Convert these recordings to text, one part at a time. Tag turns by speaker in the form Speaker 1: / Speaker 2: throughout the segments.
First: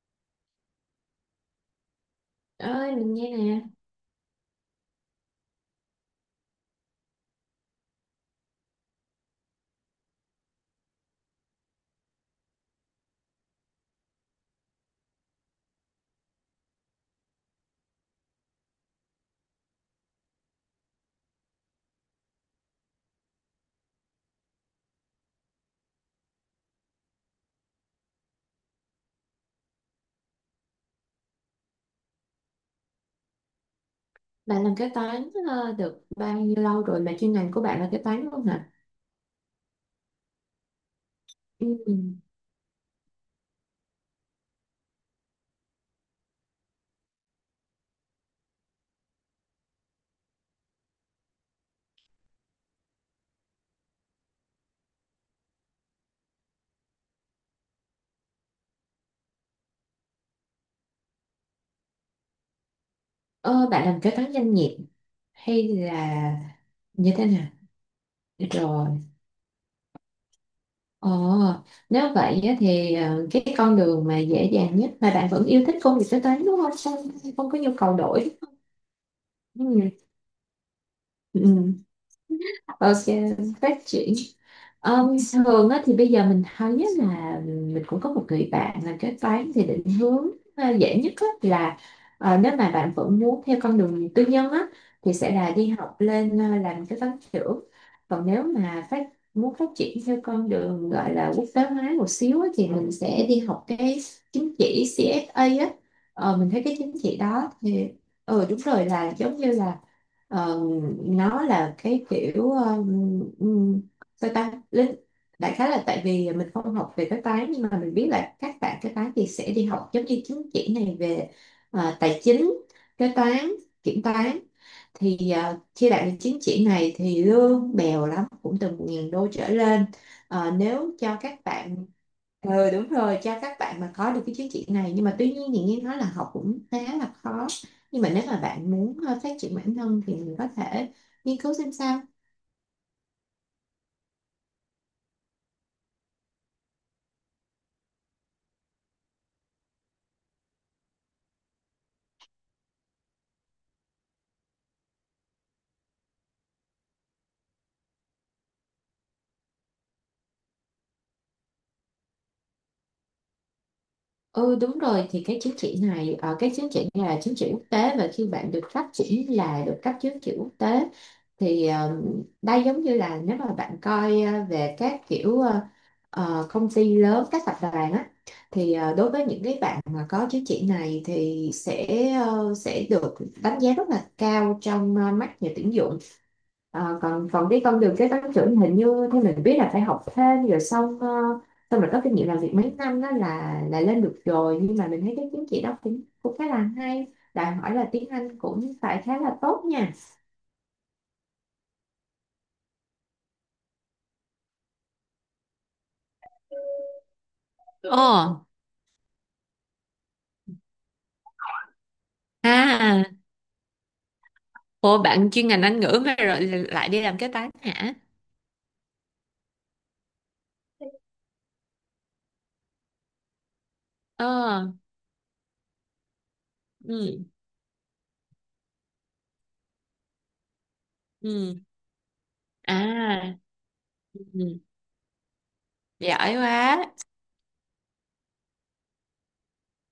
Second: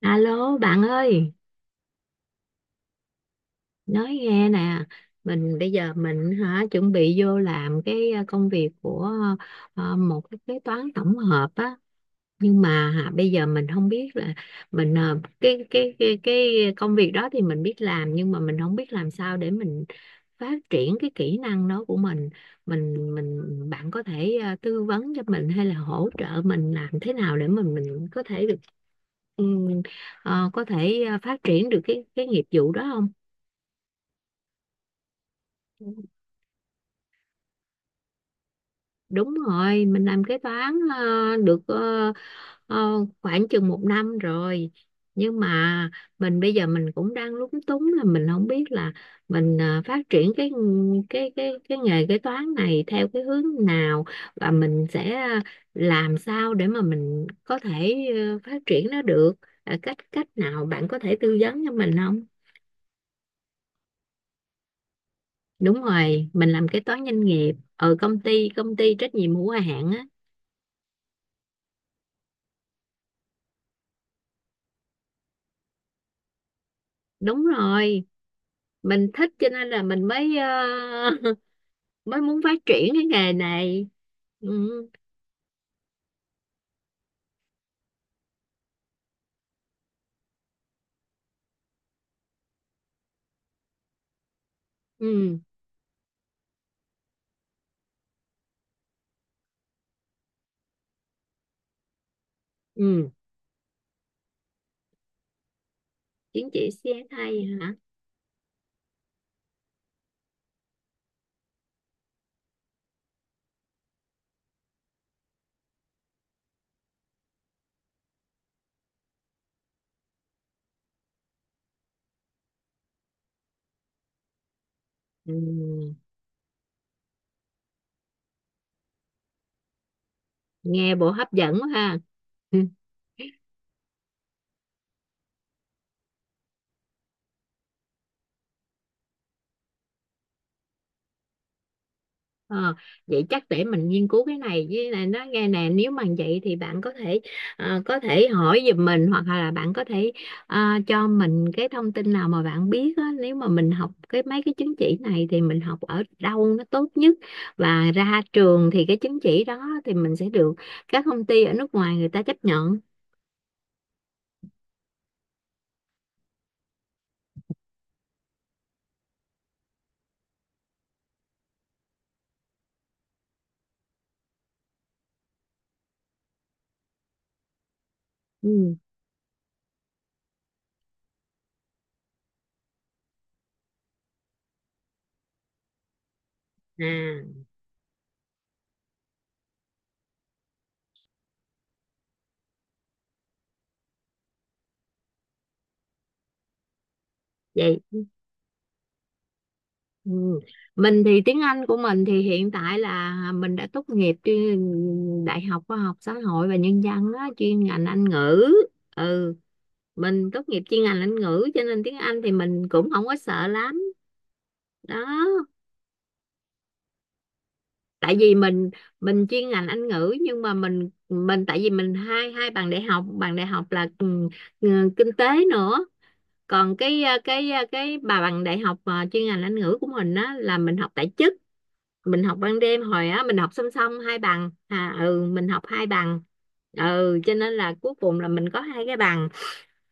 Speaker 1: Alo bạn ơi,
Speaker 2: Ơi mình nghe nè.
Speaker 1: nói nghe nè, mình bây giờ chuẩn bị vô làm công việc của một cái kế toán tổng hợp á, nhưng mà bây giờ mình không biết là mình ờ, cái công việc đó thì mình biết làm, nhưng mà mình không biết làm sao để mình phát triển cái kỹ năng đó của mình. Mình, bạn có thể tư vấn cho mình hay là hỗ trợ mình làm thế nào để mình có thể được ừ, có thể phát triển được cái nghiệp vụ đó không?
Speaker 2: Bạn làm kế toán được bao nhiêu lâu rồi mà chuyên ngành của bạn là kế toán luôn hả?
Speaker 1: Đúng rồi, mình làm kế toán được ờ,
Speaker 2: Ừ.
Speaker 1: ờ, khoảng chừng một năm rồi. Nhưng mà mình bây giờ cũng đang lúng túng, là mình không biết là mình phát triển cái nghề kế toán này theo cái hướng nào, và mình sẽ làm sao để mà mình có thể phát triển nó được. Ờ, cách cách nào bạn có thể tư vấn cho mình không?
Speaker 2: ờ, Bạn làm kế toán doanh nghiệp hay
Speaker 1: Đúng
Speaker 2: là
Speaker 1: rồi, mình làm kế toán
Speaker 2: như
Speaker 1: doanh
Speaker 2: thế nào
Speaker 1: nghiệp ở công ty
Speaker 2: rồi?
Speaker 1: trách nhiệm hữu hạn á.
Speaker 2: ờ, Nếu vậy á thì cái con đường mà dễ dàng nhất mà bạn vẫn yêu thích công việc kế toán đúng không không,
Speaker 1: Đúng
Speaker 2: không có nhu cầu
Speaker 1: rồi.
Speaker 2: đổi
Speaker 1: Mình thích cho
Speaker 2: đúng
Speaker 1: nên là
Speaker 2: không?
Speaker 1: mình mới
Speaker 2: Ừ. Ừ.
Speaker 1: mới muốn phát triển
Speaker 2: Ok,
Speaker 1: cái nghề
Speaker 2: phát
Speaker 1: này.
Speaker 2: triển.
Speaker 1: Ừ.
Speaker 2: Ừm, thường á, thì bây giờ mình thấy á là mình cũng có một người bạn làm kế toán thì định hướng à, dễ nhất á, là nếu mà bạn vẫn muốn theo con đường tư nhân á, thì sẽ
Speaker 1: Ừ.
Speaker 2: là đi học lên à, làm kế toán trưởng. Còn nếu mà muốn phát triển theo con đường gọi là quốc tế hóa một xíu á, thì mình
Speaker 1: Ừ,
Speaker 2: sẽ đi học cái chứng chỉ CFA á. Ờ,
Speaker 1: chứng
Speaker 2: mình thấy
Speaker 1: chỉ
Speaker 2: cái chứng chỉ
Speaker 1: CSA
Speaker 2: đó
Speaker 1: hả.
Speaker 2: thì ừ đúng rồi, là giống như là ờ, nó là cái kiểu sao ta lính, đại khái là tại vì mình không học về cái toán nhưng mà mình biết là các bạn cái toán thì sẽ đi học giống như chứng chỉ này về à, tài chính, kế toán, kiểm toán. Thì
Speaker 1: Ừ.
Speaker 2: à, khi đạt được chứng chỉ này thì lương bèo lắm cũng từ 1.000 đô trở lên. Ờ, nếu
Speaker 1: Nghe bộ
Speaker 2: cho
Speaker 1: hấp
Speaker 2: các
Speaker 1: dẫn quá
Speaker 2: bạn
Speaker 1: ha.
Speaker 2: ừ đúng rồi, cho các bạn mà có được cái chứng chỉ này, nhưng mà tuy nhiên thì nghe nói là học cũng khá là khó. Nhưng mà nếu mà bạn muốn phát triển bản thân thì mình có thể nghiên cứu xem sao.
Speaker 1: Ờ, vậy chắc để mình nghiên cứu cái này. Với này nó nghe nè, nếu mà vậy thì bạn có thể có thể hỏi giùm mình, hoặc là bạn có thể ờ, cho mình cái thông tin nào mà bạn biết á, nếu mà mình học cái mấy cái chứng chỉ này thì mình học ở đâu nó tốt nhất, và ra trường thì cái chứng chỉ đó thì mình sẽ được các công ty ở nước ngoài người ta chấp nhận.
Speaker 2: Ừ đúng rồi, thì cái chứng chỉ này cái chứng chỉ này là chứng chỉ quốc tế, và khi bạn được phát triển là được cấp chứng chỉ quốc tế thì đây giống như là nếu mà bạn coi về các kiểu công ty lớn các tập đoàn á, thì
Speaker 1: Ừ.
Speaker 2: đối với những cái bạn mà có chứng chỉ này thì sẽ sẽ được đánh giá rất là cao trong mắt nhà tuyển dụng. Ờ, còn
Speaker 1: À
Speaker 2: còn cái con đường kế toán trưởng hình như theo mình biết là phải học thêm rồi xong xong rồi có kinh nghiệm làm việc mấy năm đó là lên được rồi. Nhưng mà mình thấy cái chứng chỉ đó cũng cũng khá là hay, đòi hỏi
Speaker 1: vậy.
Speaker 2: là tiếng Anh cũng phải khá là tốt nha.
Speaker 1: Ừ. Mình thì tiếng Anh của mình thì hiện tại là mình đã tốt nghiệp chuyên Đại học Khoa học Xã hội và Nhân dân á, chuyên ngành
Speaker 2: Ồ,
Speaker 1: Anh ngữ. Ừ, mình tốt nghiệp chuyên ngành Anh ngữ cho nên tiếng Anh thì mình cũng
Speaker 2: à,
Speaker 1: không có sợ lắm.
Speaker 2: ồ bạn
Speaker 1: Đó,
Speaker 2: chuyên ngành Anh ngữ mà rồi lại đi làm kế toán hả?
Speaker 1: tại vì mình chuyên ngành Anh ngữ, nhưng mà mình tại vì mình hai hai bằng đại học là
Speaker 2: Ờ,
Speaker 1: kinh tế nữa. Còn
Speaker 2: ừ,
Speaker 1: cái bà bằng đại học chuyên ngành Anh ngữ của mình á là mình học tại chức,
Speaker 2: ừ,
Speaker 1: mình học ban
Speaker 2: à,
Speaker 1: đêm. Hồi á mình học song song hai bằng,
Speaker 2: ừ,
Speaker 1: à ừ mình học hai bằng,
Speaker 2: giỏi quá.
Speaker 1: ừ cho nên là cuối cùng là mình có hai cái bằng.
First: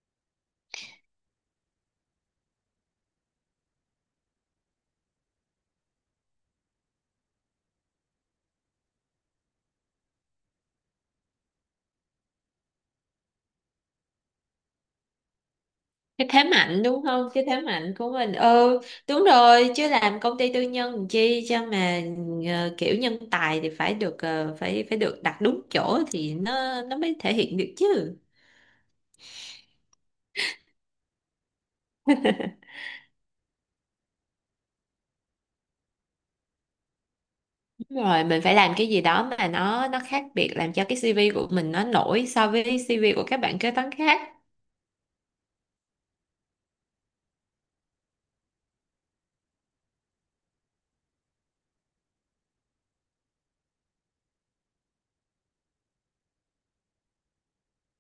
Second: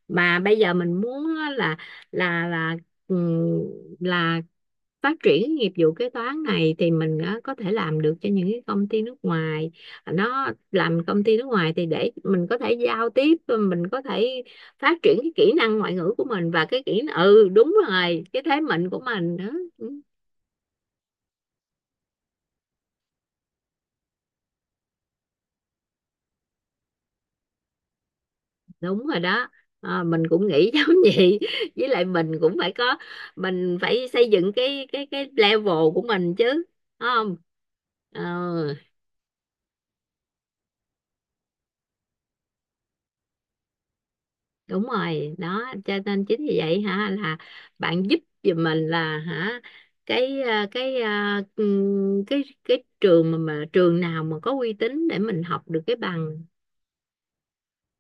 Speaker 1: Mà bây giờ mình muốn á là là là ừm, là phát triển cái nghiệp vụ kế toán này thì mình á, có thể làm được cho những cái công ty nước ngoài. Nó làm công ty nước ngoài thì để mình có thể giao tiếp, mình có thể phát triển cái kỹ năng ngoại ngữ của
Speaker 2: Cái thế
Speaker 1: mình, và
Speaker 2: mạnh
Speaker 1: cái kỹ,
Speaker 2: đúng không, cái
Speaker 1: ừ
Speaker 2: thế
Speaker 1: đúng
Speaker 2: mạnh của
Speaker 1: rồi,
Speaker 2: mình.
Speaker 1: cái thế
Speaker 2: Ừ
Speaker 1: mạnh của
Speaker 2: đúng
Speaker 1: mình đó.
Speaker 2: rồi, chứ làm công ty tư nhân làm chi, cho mà kiểu nhân tài thì phải được ờ, phải phải được đặt đúng chỗ thì nó mới thể hiện được chứ.
Speaker 1: Đúng rồi đó. À, mình cũng nghĩ giống vậy. Với lại mình cũng phải có, mình phải xây dựng cái level của mình chứ. Đúng không?
Speaker 2: Đúng
Speaker 1: Ờ
Speaker 2: rồi, mình phải làm cái gì đó mà nó khác biệt làm cho cái CV của mình nó nổi so với CV của các bạn kế toán khác.
Speaker 1: đúng rồi đó, cho nên chính vì vậy là bạn giúp giùm mình là cái à, cái à, cái cái trường mà trường nào mà có uy tín để mình học được cái bằng,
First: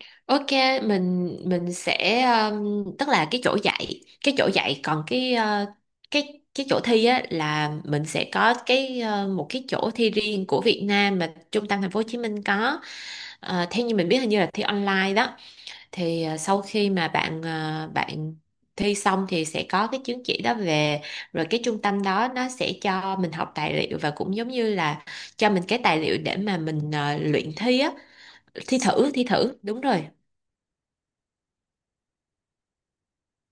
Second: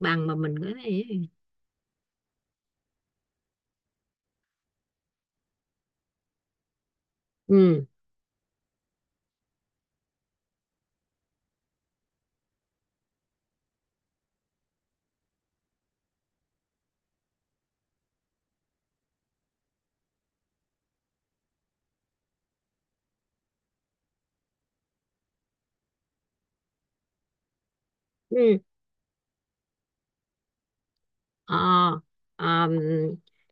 Speaker 1: bằng mà
Speaker 2: Ok,
Speaker 1: mình có thể.
Speaker 2: mình sẽ tức là cái chỗ dạy còn cái chỗ thi á là
Speaker 1: Ừ.
Speaker 2: mình sẽ có cái một cái chỗ thi riêng của Việt Nam mà trung tâm thành phố Hồ Chí Minh có. Ờ, theo như mình biết hình như là thi online đó. Thì sau khi mà bạn bạn thi xong thì sẽ có cái chứng chỉ đó về, rồi cái trung tâm đó nó sẽ cho mình học tài liệu và cũng giống như là cho mình cái tài liệu để mà mình luyện thi á,
Speaker 1: Ừ.
Speaker 2: thi thử, đúng rồi.
Speaker 1: Ờ, ờm,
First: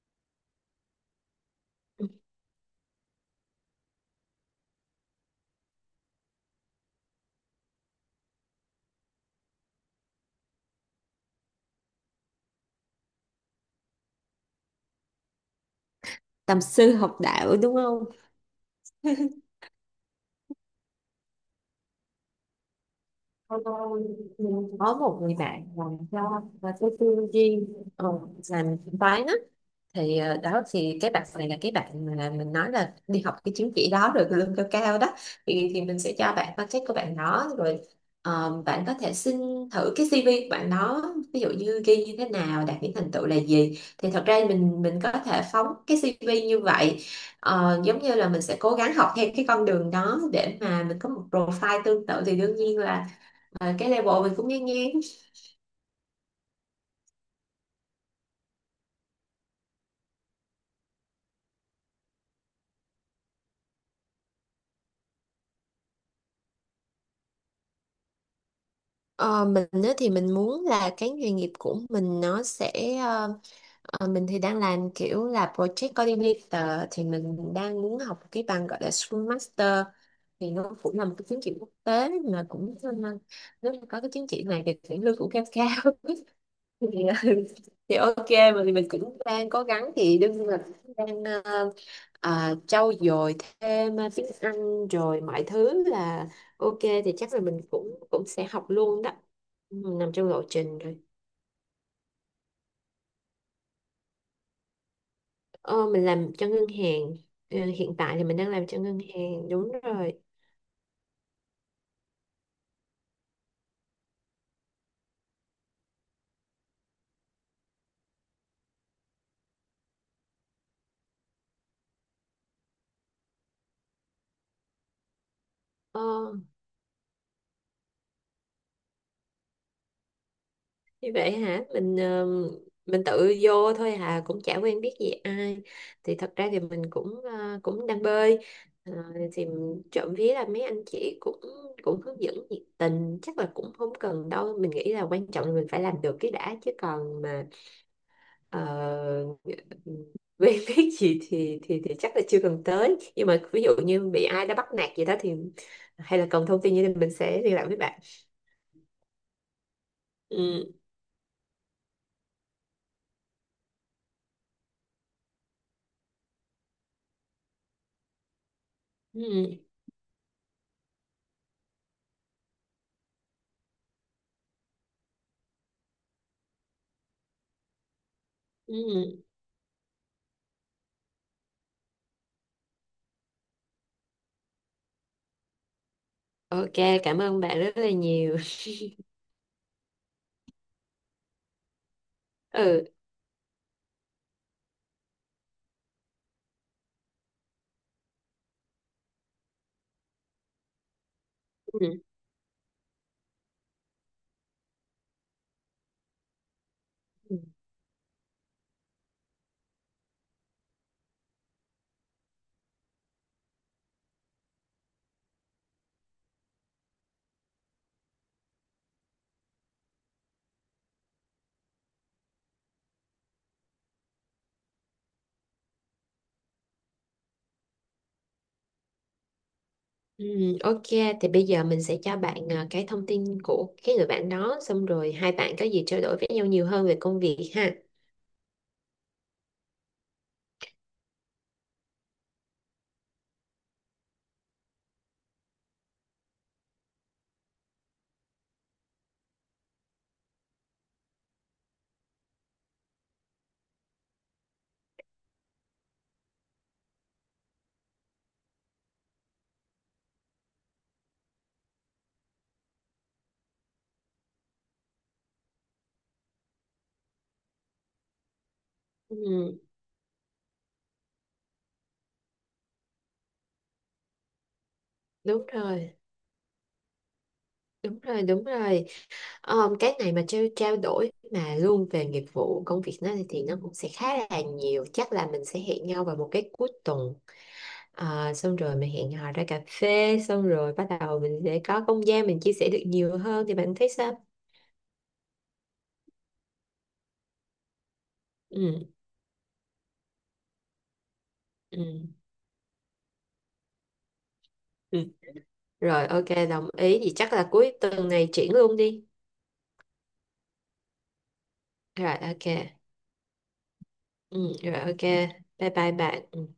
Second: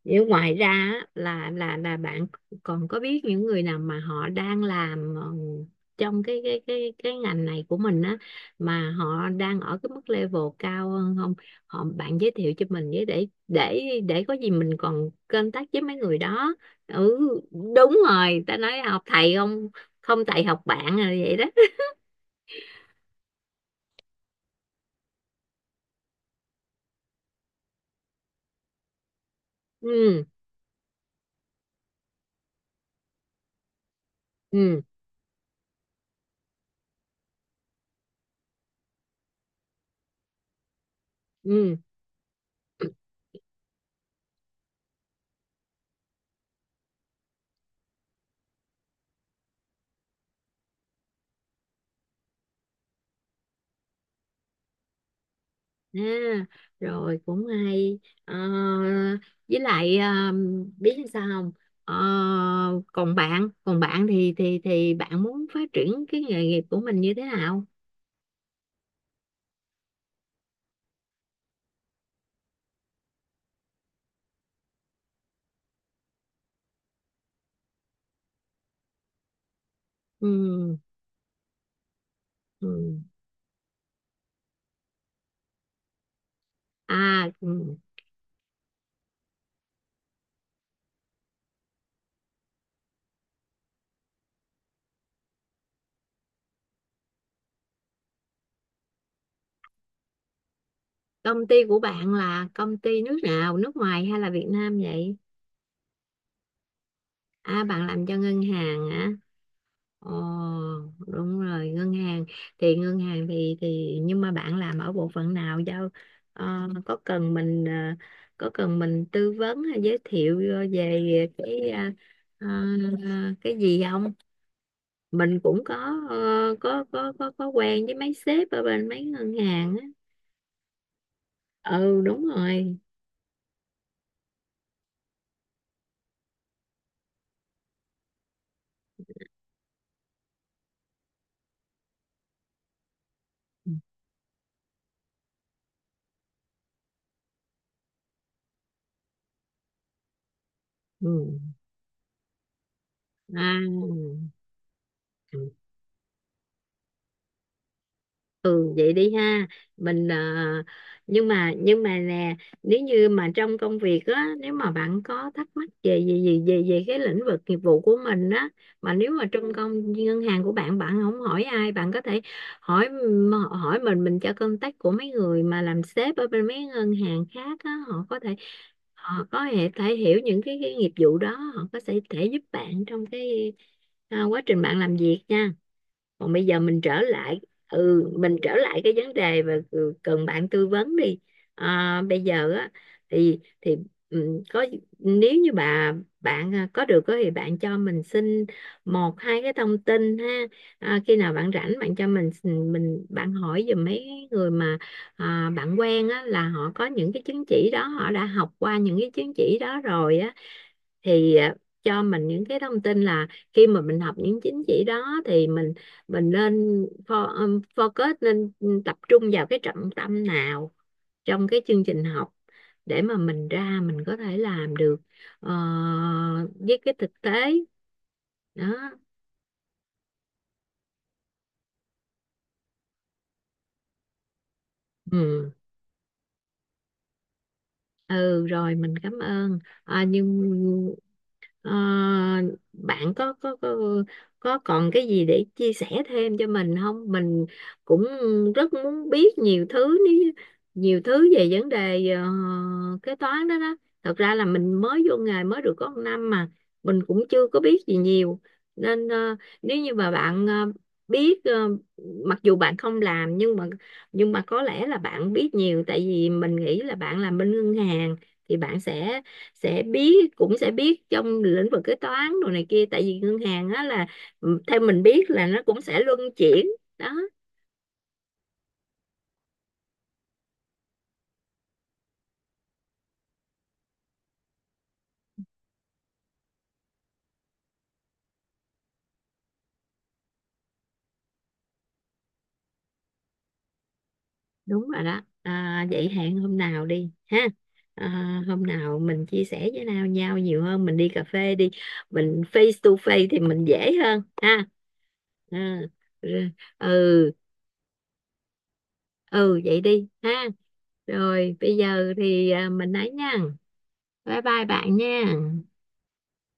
Speaker 1: nếu ngoài ra á, là bạn còn có biết những người nào mà họ đang làm trong cái ngành này của mình á, mà họ đang ở cái mức level cao hơn không? Họ bạn giới thiệu cho mình với, để có gì mình còn contact với mấy người đó.
Speaker 2: Tầm sư học
Speaker 1: Ừ
Speaker 2: đạo đúng
Speaker 1: đúng
Speaker 2: không?
Speaker 1: rồi, ta nói học thầy không, không thầy học bạn, rồi vậy đó.
Speaker 2: Lâu lâu mình có một người bạn làm cho và tôi tư duy ờ, làm toán á, thì
Speaker 1: Ừ.
Speaker 2: ờ, đó thì cái bạn này là cái bạn mà mình nói là đi học cái chứng chỉ đó rồi lương cao
Speaker 1: Ừ.
Speaker 2: cao đó. Thì mình sẽ cho bạn contact của bạn đó rồi bạn có thể xin thử cái CV của bạn đó, ví dụ
Speaker 1: Ừ.
Speaker 2: như ghi như thế nào đạt những thành tựu là gì, thì thật ra mình có thể phóng cái CV như vậy. Ờ, giống như là mình sẽ cố gắng học theo cái con đường đó để mà mình có một profile tương tự thì đương nhiên là cái level mình cũng ngang ngang.
Speaker 1: À, rồi cũng hay. Ờ, với lại biết làm sao không. Ờ, còn bạn thì bạn muốn phát triển cái nghề nghiệp của mình như thế nào.
Speaker 2: Ờ, mình á thì mình muốn là cái nghề nghiệp của mình nó sẽ ờ, mình thì đang làm kiểu là project coordinator, thì mình đang muốn học cái bằng gọi là Scrum Master,
Speaker 1: Ừ,
Speaker 2: thì nó cũng là một cái chứng chỉ quốc tế mà cũng
Speaker 1: ừ.
Speaker 2: nên- nếu mà có cái chứng chỉ này thì sẽ lương cũng cao cao thì,
Speaker 1: À ừ.
Speaker 2: thì ok. Mà thì mình cũng đang cố gắng thì đương nhiên là cũng đang trau dồi thêm tiếng Anh rồi mọi thứ là ok, thì chắc là mình cũng cũng sẽ học luôn đó. Ừ, nằm trong lộ trình rồi.
Speaker 1: Công ty của bạn là công ty nước nào, nước ngoài hay là Việt Nam vậy?
Speaker 2: Ờ, mình làm cho ngân hàng. Ờ,
Speaker 1: À bạn
Speaker 2: hiện
Speaker 1: làm cho
Speaker 2: tại thì mình
Speaker 1: ngân
Speaker 2: đang làm cho
Speaker 1: hàng
Speaker 2: ngân
Speaker 1: hả?
Speaker 2: hàng đúng
Speaker 1: Ồ,
Speaker 2: rồi.
Speaker 1: đúng rồi, ngân hàng. Thì nhưng mà bạn làm ở bộ phận nào đâu? Ờ, có cần mình có cần mình tư vấn hay giới thiệu về cái ờ, ờ, cái gì không? Mình cũng có
Speaker 2: Ờ.
Speaker 1: ờ, có quen với mấy sếp ở bên mấy ngân hàng á.
Speaker 2: Như vậy hả, mình
Speaker 1: Ừ đúng rồi.
Speaker 2: mình tự vô thôi hà, cũng chả quen biết gì ai. Thì thật ra thì mình cũng cũng đang bơi. Ờ, thì trộm vía là mấy anh chị cũng cũng hướng dẫn nhiệt tình, chắc là cũng không cần đâu. Mình nghĩ là quan trọng là mình phải làm được cái đã, chứ còn mà uh, quen biết gì
Speaker 1: Ừ.
Speaker 2: thì chắc là chưa cần tới. Nhưng mà
Speaker 1: À,
Speaker 2: ví dụ như bị ai đã bắt nạt gì đó thì hay là cần thông tin như thế mình sẽ liên lạc với bạn.
Speaker 1: ừ vậy đi ha. mình à,
Speaker 2: Ừ.
Speaker 1: nhưng mà nè, nếu như mà trong công việc á, nếu mà bạn có thắc mắc về về cái lĩnh vực nghiệp vụ của mình á, mà nếu mà trong
Speaker 2: Ừ.
Speaker 1: công ngân hàng của bạn bạn không hỏi ai, bạn có thể hỏi mình. Mình cho contact của mấy người mà làm sếp ở bên mấy ngân hàng khác á, họ có thể, họ
Speaker 2: Ừ.
Speaker 1: có thể, thể hiểu những cái nghiệp vụ đó, họ có thể thể giúp bạn trong cái à, quá trình bạn làm việc nha. Còn bây giờ
Speaker 2: Ok,
Speaker 1: mình trở
Speaker 2: cảm
Speaker 1: lại,
Speaker 2: ơn bạn rất là
Speaker 1: ừ mình
Speaker 2: nhiều.
Speaker 1: trở lại cái vấn đề mà cần bạn tư vấn đi. À, bây giờ á,
Speaker 2: Ừ.
Speaker 1: thì ừ, có, nếu như bạn à, có được á thì bạn cho mình xin một hai cái thông tin ha. À, khi nào bạn rảnh
Speaker 2: Ừ.
Speaker 1: bạn cho mình bạn hỏi giùm mấy người mà à, bạn quen á là họ có những cái chứng chỉ đó, họ đã học qua những cái chứng chỉ đó rồi á, thì à, cho mình những cái thông tin là khi mà mình học những chứng chỉ đó thì mình nên focus, nên tập trung vào cái trọng tâm nào trong cái chương trình học để mà mình ra mình có thể làm được ờ, với cái thực tế đó.
Speaker 2: Ừ, ok, thì bây giờ mình sẽ cho bạn à, cái thông tin của cái người bạn đó, xong rồi hai
Speaker 1: Ừ,
Speaker 2: bạn có gì trao đổi với nhau nhiều hơn về công việc ha.
Speaker 1: ừ rồi mình cảm ơn. À, nhưng ờ, bạn có, có còn cái gì để chia sẻ thêm cho mình không? Mình cũng rất muốn biết nhiều thứ, nhiều thứ về vấn đề kế toán đó đó. Thật ra là mình mới vô nghề mới được có một năm mà, mình cũng chưa có biết gì nhiều. Nên ờ, nếu như mà bạn biết mặc dù bạn không làm, nhưng mà có lẽ là bạn biết nhiều, tại vì mình nghĩ là bạn làm bên ngân hàng thì bạn
Speaker 2: Ừ,
Speaker 1: sẽ biết cũng sẽ biết trong lĩnh vực kế toán đồ này kia, tại vì ngân hàng á là ừ, theo mình biết là
Speaker 2: đúng
Speaker 1: nó cũng
Speaker 2: rồi,
Speaker 1: sẽ luân chuyển đó.
Speaker 2: đúng rồi. Ờ, cái này mà trao trao đổi mà luôn về nghiệp vụ công việc nó thì nó cũng sẽ khá là nhiều. Chắc là mình sẽ hẹn nhau vào một cái cuối tuần. Ờ, xong rồi mình hẹn hò ra cà phê, xong rồi bắt đầu mình sẽ có không gian mình chia sẻ được nhiều hơn, thì bạn thấy sao?
Speaker 1: Đúng rồi đó. À, vậy hẹn hôm nào đi ha. À, hôm
Speaker 2: Ừ.
Speaker 1: nào mình chia sẻ với nhau nhau nhiều hơn, mình đi cà phê đi.
Speaker 2: Ừ.
Speaker 1: Mình face to face thì mình dễ hơn ha.
Speaker 2: Ừ.
Speaker 1: Ừ.
Speaker 2: Rồi ok, đồng ý thì
Speaker 1: Ừ,
Speaker 2: chắc là cuối tuần này triển luôn đi.
Speaker 1: ừ vậy đi ha. Rồi bây giờ
Speaker 2: Rồi ok.
Speaker 1: thì à, mình nói nha, bye
Speaker 2: Ừ.
Speaker 1: bye
Speaker 2: Rồi
Speaker 1: bạn
Speaker 2: ok.
Speaker 1: nha.
Speaker 2: Bye bye bạn.